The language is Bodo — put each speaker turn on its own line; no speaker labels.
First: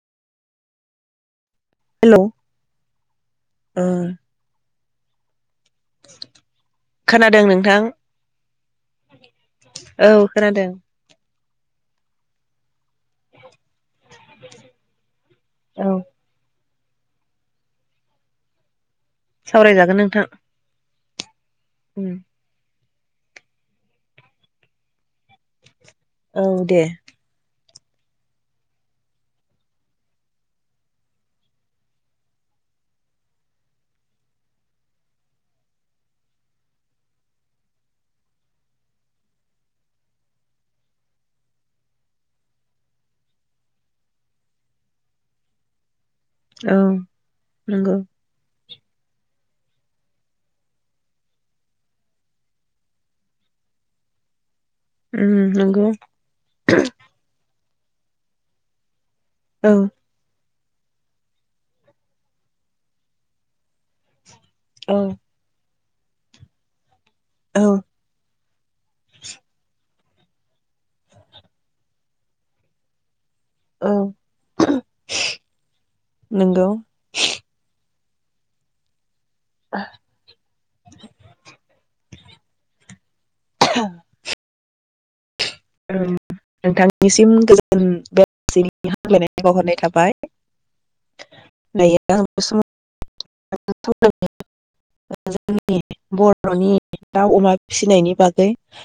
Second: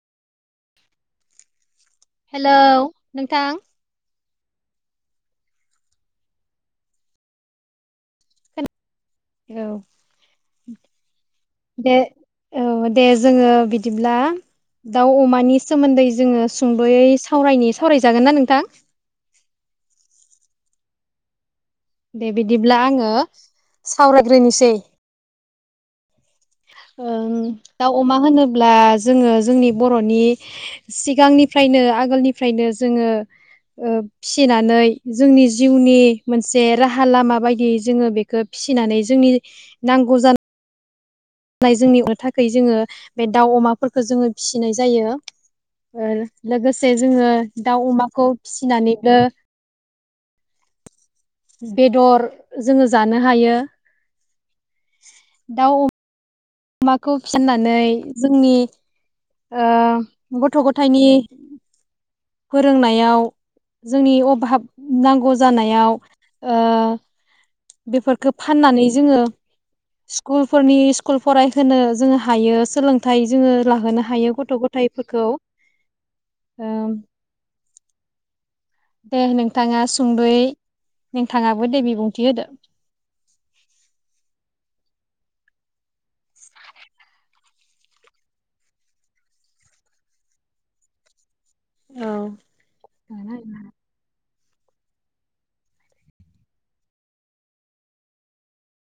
हेलौ नोंथां
ओ खोनादों नोंथां
औ
औ खोनादों
दे औ दे जोङो बिद दिब्ला दाव अमानि
औ
सोमोन्दै जोङो ज सुंद'यै सावरायनि सावरायजागोनना नोंथां
सावरायजागोन नोंथां उम
दे बिदिब्ला आङो ङो सावरायग्रोनिसै
औ दे
दाउ अमा होनोब्ला जोङो जोंनि ब'रनि सिगांनिफ्रायनो आगोलनिफ्रायनो जोङो ओ फिसिनानै ओ जोंनि जिउनि मोनसे राहा लामा बायदियै जोङो बेखो फिसिनानै जोंनि नांगौ जान नाय जोंनिबो थाखै जोङो बे दाउ अमाफोरखो जोङो फिसिनाय जायो ओ
औ
लोगोसे जोङो दाउ
नंगौ
अमाखौ फिस फिनानैबो बेदर जोङो जानो हायो
उ नंगौ
माखौ फिसि नानै जोंनि ओ
औ
बुथ गथ गथायनि फोरोंनायाव जोंनि भाब
औ
नांगौ जानायाव ओ
औ
बेफोरखो फाननानै जोङो स्कुलफोरनि स्कुल फरायहोनो जोंङ हायो सोलोंथाइ जोङो
औ
लाहोना गथ गथायफोरखौ
नंगौ
ओ दे नोंथाङा सुंद'यै नोंथाङाबो दे बिबुं गेदा
आहाम नोंथांनिसिम गोजोन बेलासिनि हामलायनायखौ बावहरनाय थाबाय न
औ
[unintelligible] जोंनि बर'नि दाउ अमा फिसिनायनि बागै